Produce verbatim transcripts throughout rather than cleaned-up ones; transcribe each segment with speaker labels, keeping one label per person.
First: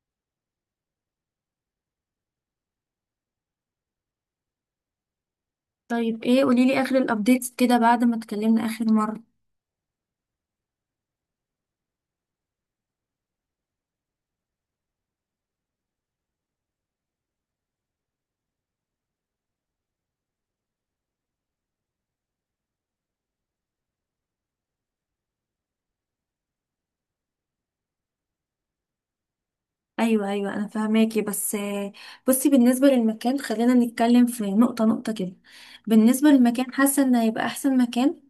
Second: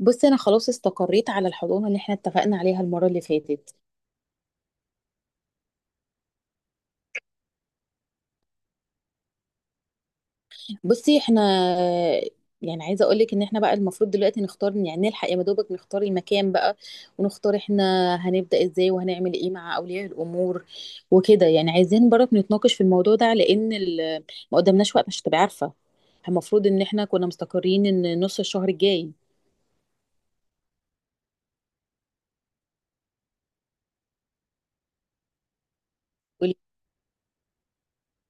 Speaker 1: بصي، انا خلاص استقريت على الحضانه اللي احنا اتفقنا عليها المره اللي فاتت.
Speaker 2: طيب، ايه؟ قوليلي اخر الابديتس كده بعد ما اتكلمنا اخر مرة.
Speaker 1: بصي، احنا يعني عايزه اقول لك ان احنا بقى المفروض دلوقتي نختار، يعني نلحق يا مدوبك نختار المكان بقى، ونختار احنا هنبدا ازاي وهنعمل ايه مع اولياء الامور وكده. يعني عايزين برضه نتناقش في الموضوع ده، لان ال- ما قدامناش وقت، مش هتبقى عارفه. المفروض ان احنا كنا مستقرين ان نص الشهر الجاي.
Speaker 2: ايوه ايوه انا فاهماكي، بس آه، بصي، بالنسبة للمكان خلينا نتكلم في نقطة نقطة كده. بالنسبة
Speaker 1: قولي.
Speaker 2: للمكان، حاسة ان هيبقى احسن مكان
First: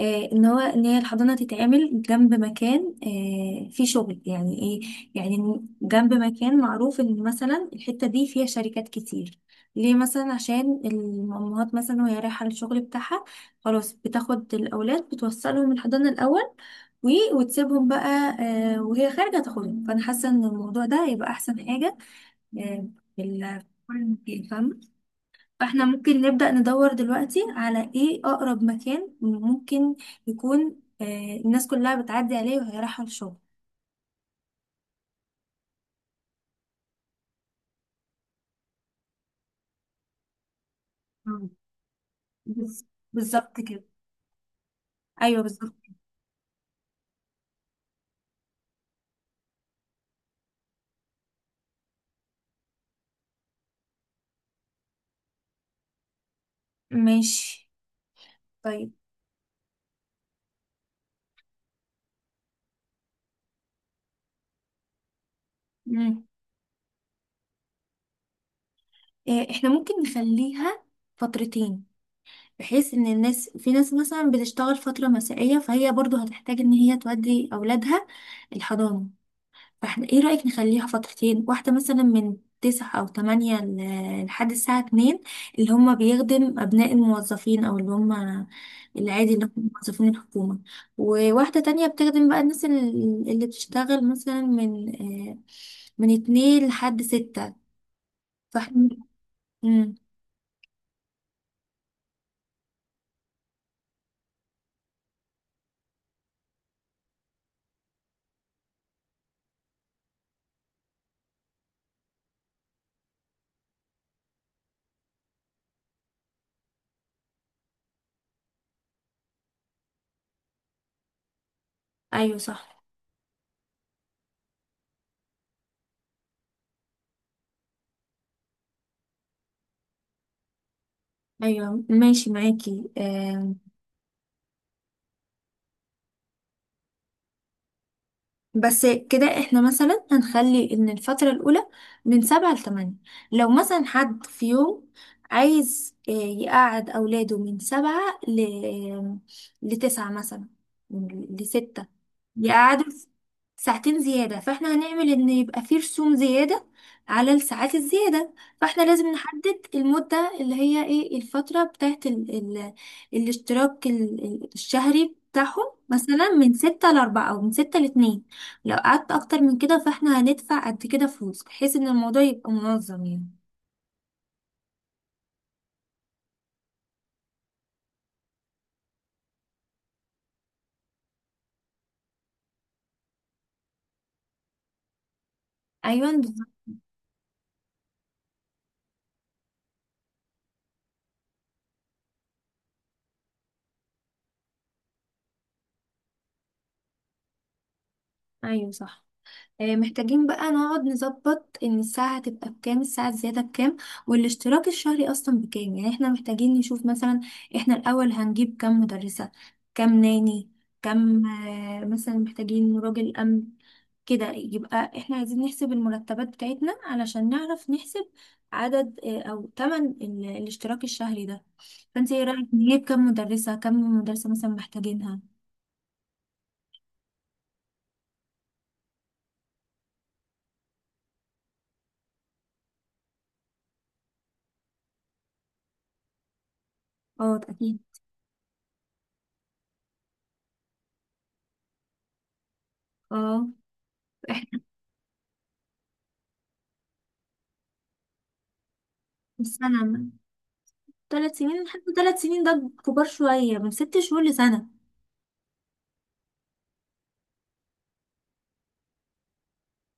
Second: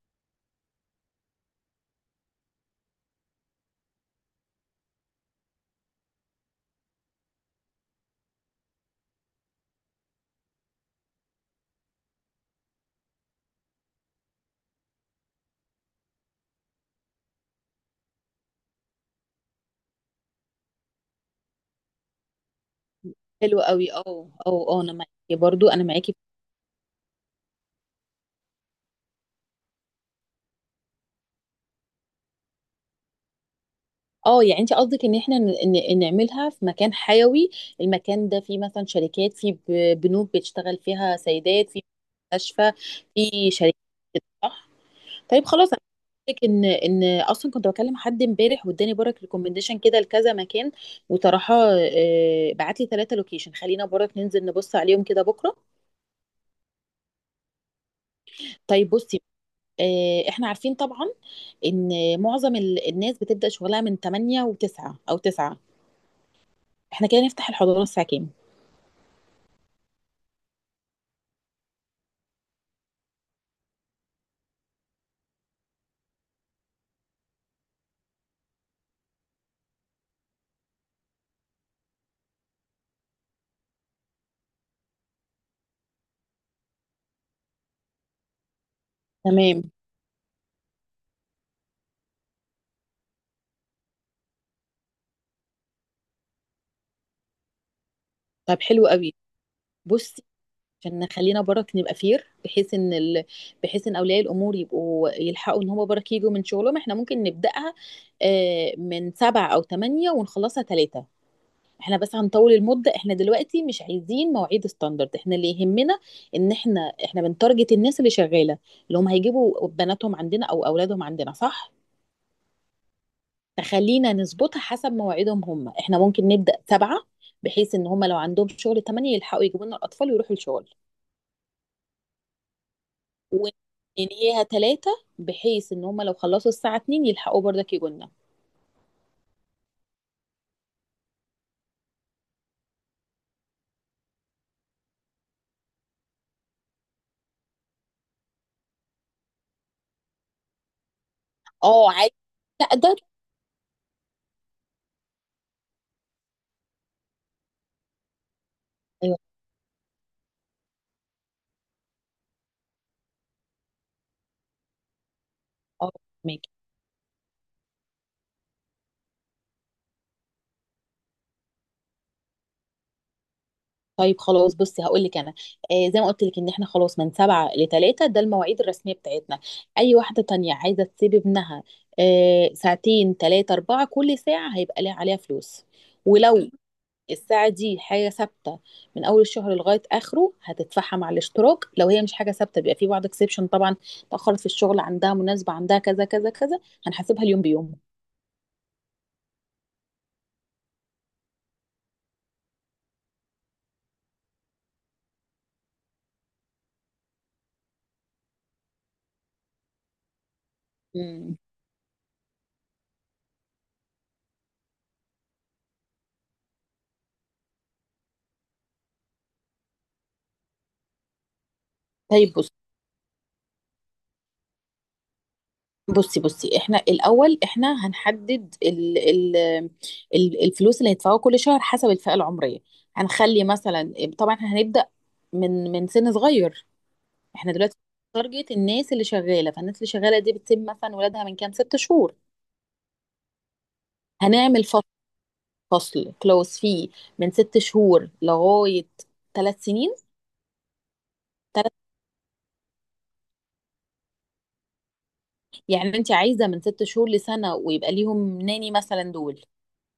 Speaker 2: آه ان هو ان هي الحضانة تتعمل جنب مكان آه فيه شغل، يعني ايه؟ يعني جنب مكان معروف ان مثلا الحتة دي فيها شركات كتير. ليه؟ مثلا عشان الامهات، مثلا وهي رايحة للشغل بتاعها، خلاص بتاخد الاولاد، بتوصلهم الحضانة الاول و- وتسيبهم بقى، آه، وهي خارجة تاخدهم. فأنا حاسة إن الموضوع ده هيبقى أحسن حاجة، آه، في
Speaker 1: حلو
Speaker 2: ال-
Speaker 1: قوي،
Speaker 2: في المكان،
Speaker 1: اه. اه
Speaker 2: فاهمة.
Speaker 1: اه انا معاكي برضو، انا
Speaker 2: فاحنا
Speaker 1: معاكي.
Speaker 2: ممكن نبدأ ندور دلوقتي على ايه أقرب مكان ممكن يكون آه، الناس كلها بتعدي عليه وهي رايحة الشغل.
Speaker 1: اه، يعني انت قصدك ان احنا ن- ن- نعملها في مكان حيوي، المكان ده فيه مثلا شركات، فيه ب- بنوك بتشتغل فيها
Speaker 2: مم.
Speaker 1: سيدات، فيه مستشفى،
Speaker 2: بز-
Speaker 1: فيه
Speaker 2: بالظبط
Speaker 1: شركات،
Speaker 2: كده.
Speaker 1: صح.
Speaker 2: أيوه
Speaker 1: طيب خلاص،
Speaker 2: بالظبط.
Speaker 1: انا قلت لك ان ان اصلا كنت بكلم حد امبارح، واداني برك ريكومنديشن كده لكذا مكان، وطرحه، آه، بعت لي ثلاثه لوكيشن. خلينا برك ننزل نبص عليهم كده بكره.
Speaker 2: ماشي،
Speaker 1: طيب
Speaker 2: طيب.
Speaker 1: بصي، آه، احنا عارفين طبعا ان معظم ال- الناس بتبدأ شغلها من تمانية و9 او تسعة.
Speaker 2: مم.
Speaker 1: احنا كده نفتح الحضانه الساعه كام؟
Speaker 2: آه، احنا ممكن نخليها فترتين، بحيث ان الناس، في ناس مثلا بتشتغل فترة مسائية، فهي برضو هتحتاج ان هي تودي اولادها الحضانة. فاحنا ايه رأيك نخليها فترتين، واحدة مثلا من تسعة او تمانية ل- لحد الساعة اتنين، اللي هم بيخدم ابناء الموظفين او اللي هم العادي اللي هم
Speaker 1: تمام.
Speaker 2: موظفين الحكومة. وواحدة تانية بتخدم بقى الناس ال- اللي بتشتغل مثلا من آه، من اتنين لحد ستة.
Speaker 1: طب حلو
Speaker 2: فاحنا
Speaker 1: قوي.
Speaker 2: مم.
Speaker 1: بصي، عشان نخلينا برك نبقى فير، بحيث ان ال... بحيث ان اولياء الامور يبقوا يلحقوا ان هم برك يجوا من شغلهم، احنا ممكن نبداها آه، من سبعة او ثمانية ونخلصها ثلاثة. احنا بس هنطول المدة، احنا دلوقتي مش عايزين مواعيد ستاندرد، احنا اللي يهمنا ان احنا احنا بنتارجت الناس اللي شغالة، اللي هم هيجيبوا بناتهم عندنا او اولادهم عندنا، صح.
Speaker 2: ايوه صح.
Speaker 1: فخلينا نظبطها حسب مواعيدهم هم، احنا ممكن نبدا سبعة بحيث ان هم لو عندهم شغل تمانية يلحقوا يجيبوا لنا الاطفال ويروحوا الشغل،
Speaker 2: ايوه ماشي معاكي. آم،
Speaker 1: وننهيها ثلاثة بحيث ان هما لو خلصوا الساعة اتنين يلحقوا برضك يجونا.
Speaker 2: بس كده احنا مثلا هنخلي ان الفترة الأولى من سبعة لتمانية. لو مثلا حد في يوم عايز آه، يقعد أولاده من سبعة ل... لتسعة مثلا، لستة،
Speaker 1: اه، عادي.
Speaker 2: دي
Speaker 1: لا
Speaker 2: قعدة
Speaker 1: ده،
Speaker 2: ساعتين زيادة، فاحنا هنعمل ان يبقى فيه رسوم زيادة على الساعات الزيادة. فاحنا لازم
Speaker 1: ايوه
Speaker 2: نحدد المدة اللي هي ايه الفترة بتاعت ال ال الاشتراك ال- ال- الشهري بتاعهم،
Speaker 1: اه،
Speaker 2: مثلا
Speaker 1: ماشي.
Speaker 2: من ستة لأربعة أو من ستة لاتنين. لو قعدت أكتر من كده، فاحنا هندفع قد كده فلوس، بحيث ان الموضوع يبقى منظم يعني.
Speaker 1: طيب خلاص بصي، هقول لك انا، آه زي ما قلت لك ان احنا خلاص من سبعة لثلاثة، ده المواعيد الرسمية بتاعتنا. اي واحدة تانية عايزة تسيب ابنها آه ساعتين، ثلاثة، أربعة، كل ساعة هيبقى ليها عليها فلوس.
Speaker 2: أيوة بالظبط.
Speaker 1: ولو الساعة دي حاجة ثابتة من أول الشهر لغاية آخره هتدفعها مع الاشتراك. لو هي مش حاجة ثابتة بيبقى في بعض اكسبشن طبعا، تأخرت في الشغل، عندها مناسبة، عندها كذا كذا كذا، هنحاسبها اليوم بيومه.
Speaker 2: أيوة صح. آه، محتاجين بقى نقعد نظبط ان الساعة هتبقى بكام، الساعة الزيادة بكام، والاشتراك الشهري اصلا بكام. يعني احنا محتاجين نشوف مثلا احنا الاول هنجيب كام مدرسة، كام ناني، كام
Speaker 1: مم.
Speaker 2: آه، مثلا محتاجين راجل امن. كده يبقى احنا عايزين نحسب المرتبات بتاعتنا علشان نعرف نحسب عدد آه، او تمن ال- الاشتراك الشهري ده. فانت ايه
Speaker 1: طيب
Speaker 2: رأيك
Speaker 1: بص،
Speaker 2: نجيب كام مدرسة؟ كام مدرسة مثلا محتاجينها؟
Speaker 1: بصي بصي احنا الأول، احنا هنحدد ال ال ال الفلوس اللي هيدفعوها كل شهر حسب الفئة العمرية. هنخلي مثلا، طبعا احنا هنبدأ من من سن صغير.
Speaker 2: اه
Speaker 1: احنا دلوقتي
Speaker 2: اكيد.
Speaker 1: تارجت الناس اللي شغالة، فالناس اللي شغالة دي بتسيب مثلا ولادها من كام؟ ست شهور.
Speaker 2: اه احنا
Speaker 1: هنعمل فصل كلوز فيه من ست شهور لغاية
Speaker 2: في
Speaker 1: ثلاث
Speaker 2: السنة،
Speaker 1: سنين
Speaker 2: ثلاث سنين،
Speaker 1: تلت.
Speaker 2: لحد ثلاث سنين ده كبار شوية، من ست شهور لسنة.
Speaker 1: يعني انت عايزة من ست شهور لسنة، ويبقى ليهم ناني مثلا دول؟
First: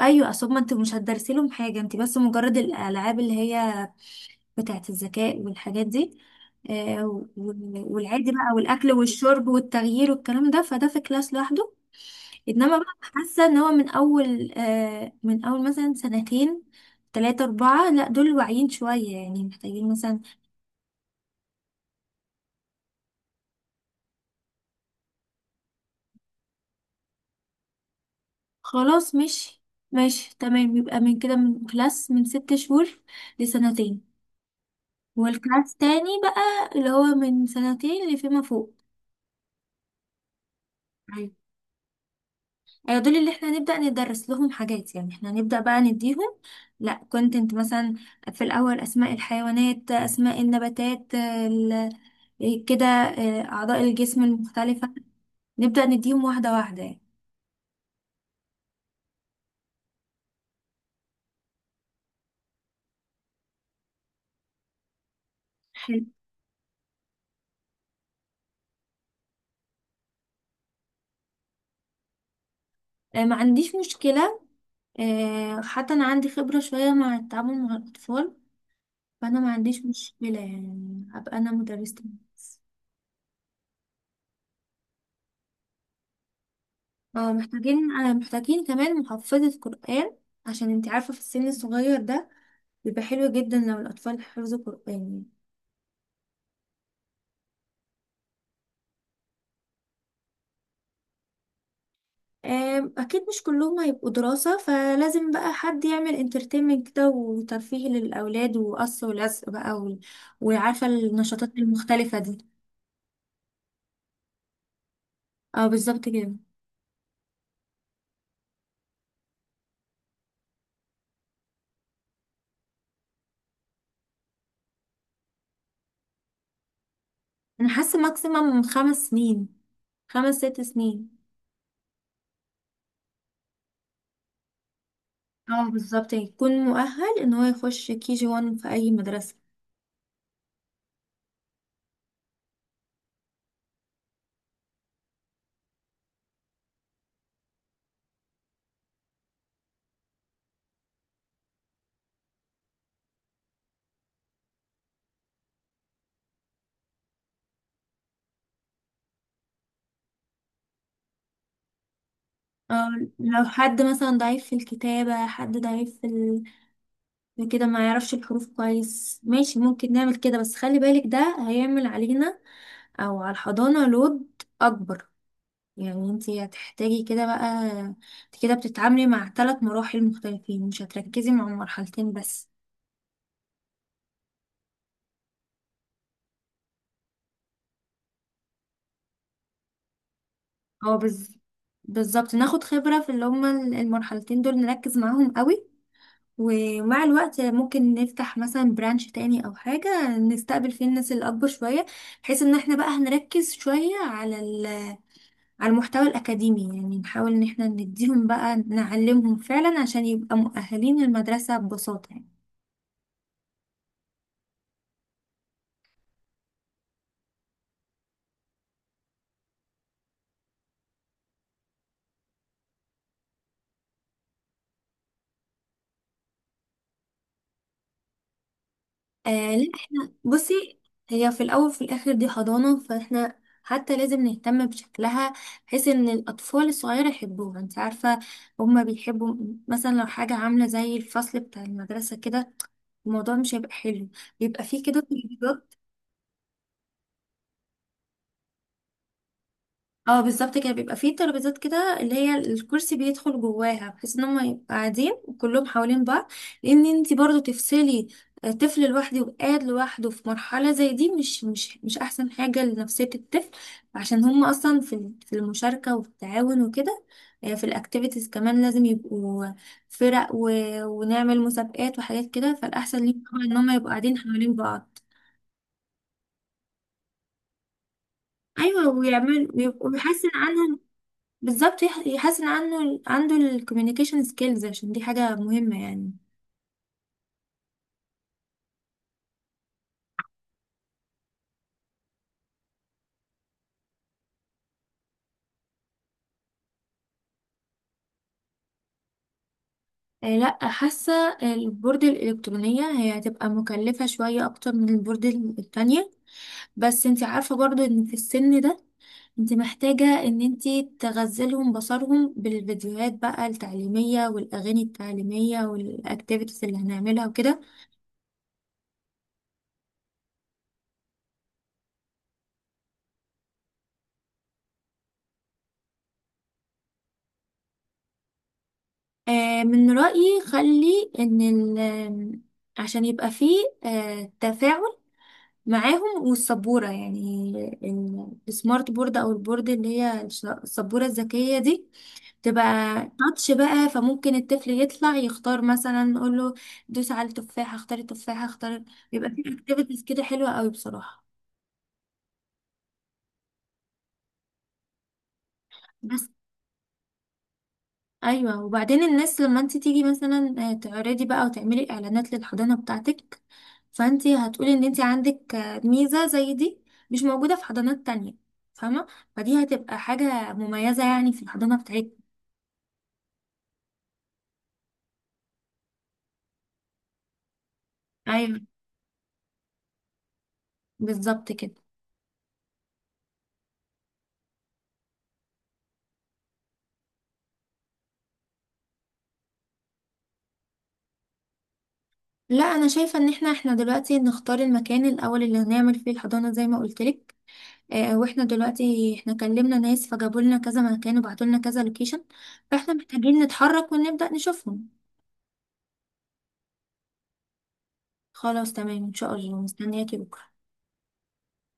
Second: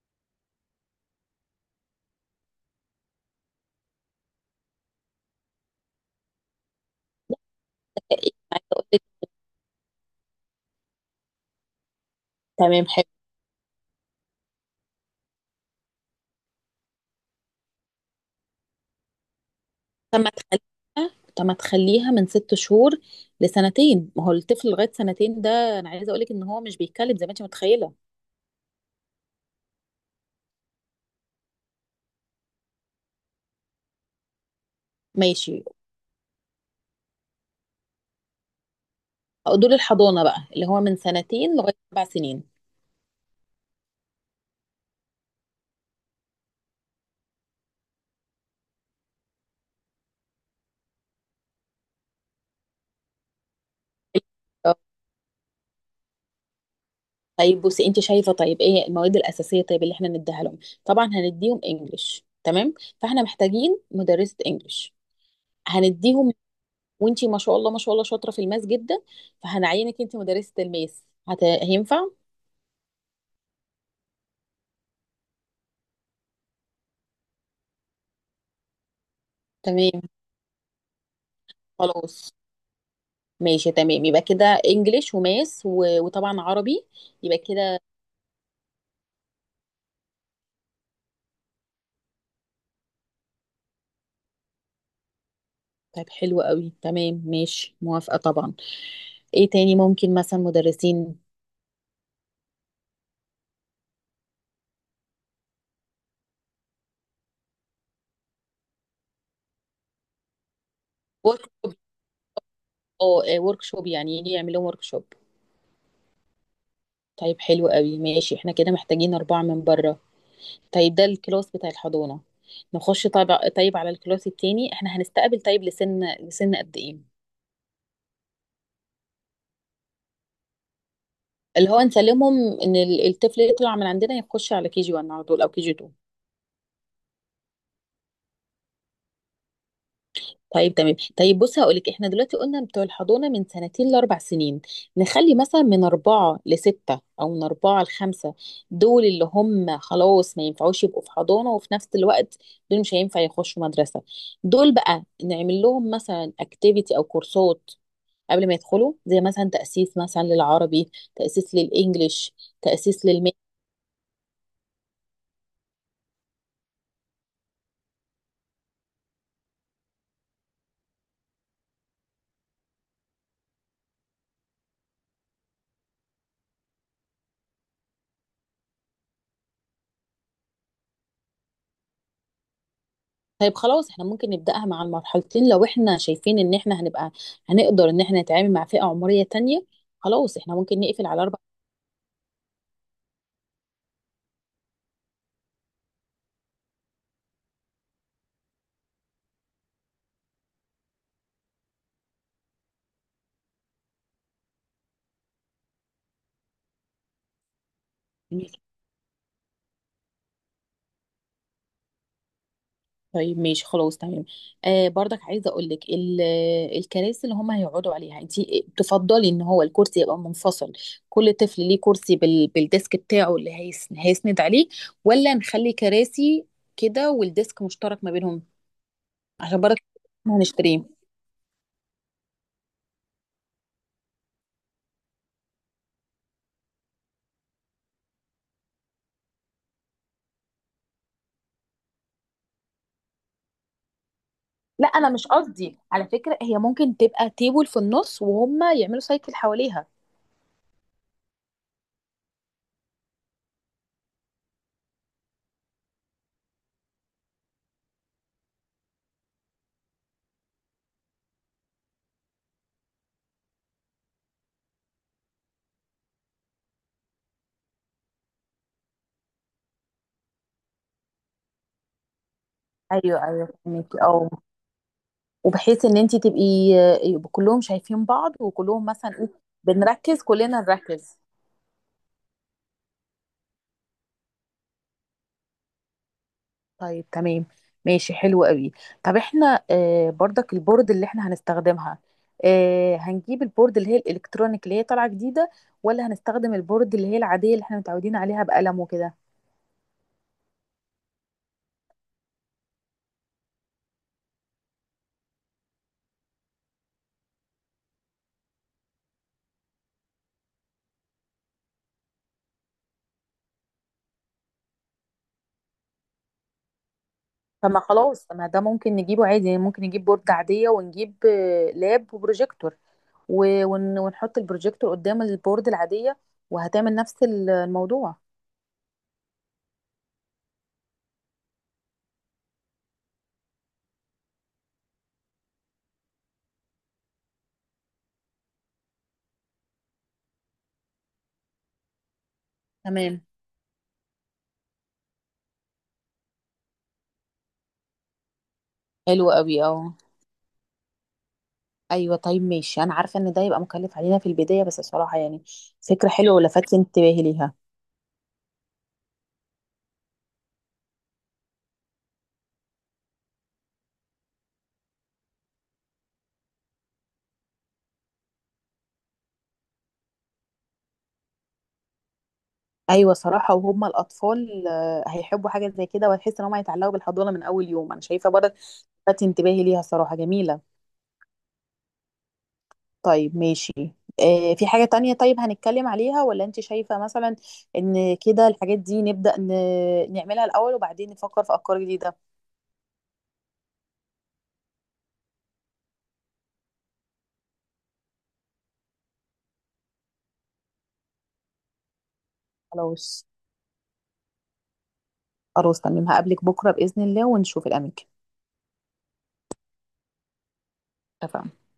Speaker 2: أيوة، أصل ما أنت مش هتدرسي لهم حاجة، أنت بس مجرد الألعاب اللي هي بتاعة الذكاء والحاجات دي، آه وال- والعادي
Speaker 1: إيه؟
Speaker 2: بقى،
Speaker 1: عايزة
Speaker 2: والأكل
Speaker 1: أقولك.
Speaker 2: والشرب والتغيير والكلام ده، فده في كلاس لوحده. إنما
Speaker 1: تمام،
Speaker 2: بقى
Speaker 1: حلو.
Speaker 2: حاسة إن هو من أول آه من أول مثلا سنتين تلاتة أربعة، لأ دول واعيين شوية، يعني محتاجين مثلا.
Speaker 1: طب ما تخليها طب ما تخليها من ست شهور لسنتين. ما هو الطفل لغاية سنتين ده انا عايزة اقولك ان هو مش بيتكلم زي ما انت متخيلة.
Speaker 2: خلاص ماشي. ماشي تمام، يبقى من كده من كلاس من ست شهور لسنتين،
Speaker 1: ماشي.
Speaker 2: والكلاس تاني بقى اللي هو من سنتين اللي فيما فوق.
Speaker 1: دول الحضانة بقى اللي هو من
Speaker 2: أيوة.
Speaker 1: سنتين لغاية سبع سنين.
Speaker 2: ايوه دول اللي احنا نبدأ ندرس لهم حاجات، يعني احنا نبدأ بقى نديهم لا كونتنت مثلا، في الأول أسماء الحيوانات، أسماء النباتات، ال- كده آه، أعضاء الجسم المختلفة، نبدأ نديهم واحدة واحدة يعني.
Speaker 1: طيب بصي، انت شايفه؟ طيب ايه المواد الاساسيه طيب اللي احنا نديها لهم؟ طبعا هنديهم انجليش، تمام، فاحنا محتاجين مدرسه انجليش.
Speaker 2: حلو.
Speaker 1: هنديهم. وانت، ما شاء الله ما شاء الله، شاطره في الماس جدا، فهنعينك انت مدرسه الماس. هت... هينفع؟
Speaker 2: آه، ما عنديش مشكلة، آه، حتى أنا عندي خبرة شوية مع التعامل مع الأطفال، فأنا ما عنديش
Speaker 1: تمام،
Speaker 2: مشكلة يعني أبقى أنا مدرسة.
Speaker 1: خلاص، ماشي تمام، يبقى كده انجليش وماس و... وطبعا عربي.
Speaker 2: اه
Speaker 1: يبقى كده.
Speaker 2: محتاجين آه محتاجين كمان محفظة قرآن، عشان انت عارفة في السن الصغير ده بيبقى حلو جدا لو الأطفال حفظوا قرآن يعني.
Speaker 1: طيب حلو قوي، تمام، ماشي، موافقه طبعا. ايه تاني؟ ممكن مثلا مدرسين
Speaker 2: آم، أكيد مش كلهم هيبقوا دراسة، فلازم بقى حد يعمل انترتينمنت كده وترفيه للأولاد، وقص ولزق بقى و... وعارفة
Speaker 1: ورك
Speaker 2: النشاطات المختلفة دي.
Speaker 1: اه ورك شوب، يعني يجي يعمل لهم ورك شوب.
Speaker 2: اه بالظبط كده.
Speaker 1: طيب حلو قوي، ماشي، احنا كده محتاجين أربعة من بره. طيب، ده الكلاس بتاع الحضانة. نخش طيب، طيب على الكلاس التاني، احنا هنستقبل طيب لسن لسن قد ايه؟
Speaker 2: أنا حاسة ماكسيمم خمس سنين، خمس ست سنين.
Speaker 1: اللي هو نسلمهم ان ال- الطفل يطلع من عندنا يخش على كي جي واحد على طول، او كي
Speaker 2: اه
Speaker 1: جي اتنين.
Speaker 2: بالظبط، يعني يكون مؤهل ان هو يخش كي جي وان في اي مدرسة.
Speaker 1: طيب تمام. طيب بص هقولك، احنا دلوقتي قلنا بتوع الحضانة من سنتين لأربع سنين، نخلي مثلا من أربعة لستة أو من أربعة لخمسة. دول اللي هم خلاص ما ينفعوش يبقوا في حضانة، وفي نفس الوقت دول مش هينفع يخشوا مدرسة. دول بقى نعمل لهم مثلا اكتيفيتي أو كورسات قبل ما يدخلوا، زي مثلا تأسيس مثلا للعربي، تأسيس للإنجليش،
Speaker 2: اه،
Speaker 1: تأسيس.
Speaker 2: لو حد مثلا ضعيف في الكتابة، حد ضعيف في ال... في كده، ما يعرفش الحروف كويس، ماشي ممكن نعمل كده، بس خلي بالك ده هيعمل علينا او على الحضانة لود اكبر. يعني انتي هتحتاجي كده بقى، انت كده بتتعاملي مع ثلاث مراحل مختلفين، مش هتركزي مع مرحلتين بس.
Speaker 1: طيب خلاص احنا ممكن نبدأها مع المرحلتين، لو احنا شايفين ان احنا هنبقى هنقدر ان احنا نتعامل مع فئة عمرية تانية خلاص احنا ممكن
Speaker 2: هو
Speaker 1: نقفل على
Speaker 2: بز...
Speaker 1: اربع
Speaker 2: بالظبط، ناخد خبرة في اللي هما المرحلتين دول، نركز معاهم قوي، ومع الوقت ممكن نفتح مثلا برانش تاني او حاجة نستقبل فيه الناس اللي اكبر شوية، بحيث ان احنا بقى هنركز شوية على ال- على المحتوى الاكاديمي، يعني نحاول ان احنا نديهم
Speaker 1: سنين
Speaker 2: بقى، نعلمهم فعلا عشان يبقى مؤهلين للمدرسة ببساطة يعني.
Speaker 1: طيب ماشي، خلاص تمام. آه برضك عايزة اقول لك، ال- آه، الكراسي اللي هم هيقعدوا عليها، انت تفضلي ان هو الكرسي يبقى منفصل، كل طفل ليه كرسي بال بالديسك بتاعه اللي هيس هيسند عليه، ولا نخلي كراسي كده والديسك مشترك ما بينهم؟
Speaker 2: آه
Speaker 1: عشان
Speaker 2: لا،
Speaker 1: برضك
Speaker 2: احنا بصي،
Speaker 1: هنشتريه.
Speaker 2: هي في الاول وفي الاخر دي حضانه، فاحنا حتى لازم نهتم بشكلها، بحيث ان الاطفال الصغيره يحبوها. انت عارفه هما بيحبوا، مثلا لو حاجه عامله زي الفصل بتاع المدرسه كده، الموضوع مش هيبقى حلو. بيبقى فيه
Speaker 1: لا
Speaker 2: كده
Speaker 1: انا مش
Speaker 2: تجربات.
Speaker 1: قصدي، على فكره هي ممكن تبقى تيبل في النص وهم يعملوا سايكل حواليها.
Speaker 2: اه بالظبط كده، بيبقى فيه ترابيزات كده اللي هي الكرسي بيدخل جواها، بحيث ان هم يبقوا قاعدين وكلهم حوالين بعض، لان انت برضو تفصلي آه، طفل لوحده وقاعد لوحده في مرحلة زي دي، مش مش مش احسن حاجة لنفسية الطفل، عشان هم اصلا في ال- في المشاركة وفي التعاون وكده. آه، في الاكتيفيتيز كمان لازم يبقوا فرق و... ونعمل مسابقات وحاجات كده، فالاحسن ليهم
Speaker 1: ايوه
Speaker 2: طبعا
Speaker 1: ايوه
Speaker 2: ان هم يبقوا
Speaker 1: فهميكي،
Speaker 2: قاعدين
Speaker 1: اه.
Speaker 2: حوالين بعض.
Speaker 1: وبحيث ان انت تبقي يبقوا كلهم شايفين بعض، وكلهم
Speaker 2: ايوه
Speaker 1: مثلا ايه،
Speaker 2: ويعمل ويبقوا
Speaker 1: بنركز،
Speaker 2: بيحسن
Speaker 1: كلنا
Speaker 2: عنهم.
Speaker 1: نركز.
Speaker 2: بالظبط، يح- يحسن عنه عنده الكوميونيكيشن سكيلز، عشان دي حاجة مهمة يعني.
Speaker 1: طيب تمام، ماشي، حلو قوي. طب احنا آه برضك البورد اللي احنا هنستخدمها، آه هنجيب البورد اللي هي الالكترونيك اللي هي طالعه جديده، ولا هنستخدم البورد اللي هي العاديه اللي احنا متعودين عليها بقلم وكده؟
Speaker 2: آه، لا حاسة البورد الإلكترونية هي هتبقى مكلفة شوية أكتر من البورد التانية، بس انتي عارفة برضو ان في السن ده انت محتاجة ان انت تغزلهم بصرهم بالفيديوهات بقى التعليمية والاغاني التعليمية والاكتيفيتيز اللي هنعملها وكده.
Speaker 1: طب ما خلاص، طب ما ده ممكن نجيبه عادي يعني، ممكن نجيب بورد عادية ونجيب آه، لاب وبروجيكتور، و- ون- ونحط البروجيكتور قدام البورد العادية، وهتعمل نفس ال- الموضوع.
Speaker 2: آه من رأيي، خلي ان ال آم، عشان يبقى فيه آه تفاعل معاهم، والسبورة يعني ال- السمارت بورد، أو البورد اللي هي الش- السبورة الذكية دي، تبقى
Speaker 1: تمام،
Speaker 2: تاتش بقى، فممكن الطفل يطلع يختار، مثلا نقول له دوس على التفاحة، اختار التفاحة، اختار.
Speaker 1: حلو
Speaker 2: يبقى في
Speaker 1: قوي، اه.
Speaker 2: اكتيفيتيز كده حلوة قوي بصراحة.
Speaker 1: ايوه طيب ماشي، انا عارفه ان ده يبقى مكلف علينا في البدايه، بس صراحه يعني فكره
Speaker 2: بس
Speaker 1: حلوه ولفت انتباهي ليها.
Speaker 2: ايوه، وبعدين الناس لما انت تيجي مثلا آه، تعرضي بقى وتعملي اعلانات للحضانه بتاعتك، فانت هتقولي ان انت عندك آه، ميزه زي دي مش موجوده في حضانات تانية، فاهمه. فدي هتبقى حاجه مميزه يعني في الحضانه بتاعتنا.
Speaker 1: ايوه صراحه، وهم الاطفال آه، هيحبوا حاجه زي كده، وهتحس ان هم هيتعلقوا بالحضانه من اول يوم، انا شايفه برضه
Speaker 2: ايوه
Speaker 1: لفت انتباهي ليها، صراحه جميله.
Speaker 2: بالظبط كده.
Speaker 1: طيب ماشي. آه، في حاجة تانية طيب هنتكلم عليها، ولا انت شايفة مثلا ان كده الحاجات دي نبدأ ن- نعملها الأول وبعدين نفكر في أفكار جديدة؟
Speaker 2: لا انا شايفه ان احنا احنا دلوقتي نختار المكان الاول اللي هنعمل فيه الحضانه زي ما قلت لك. آه، واحنا دلوقتي احنا كلمنا ناس فجابوا لنا كذا مكان وبعتوا لنا كذا لوكيشن، فاحنا
Speaker 1: خلاص.
Speaker 2: محتاجين نتحرك ونبدا نشوفهم.
Speaker 1: خلاص تمام، هقابلك بكرة بإذن الله ونشوف الأماكن.
Speaker 2: خلاص تمام، ان شاء الله مستنياكي بكره.
Speaker 1: اتفقنا.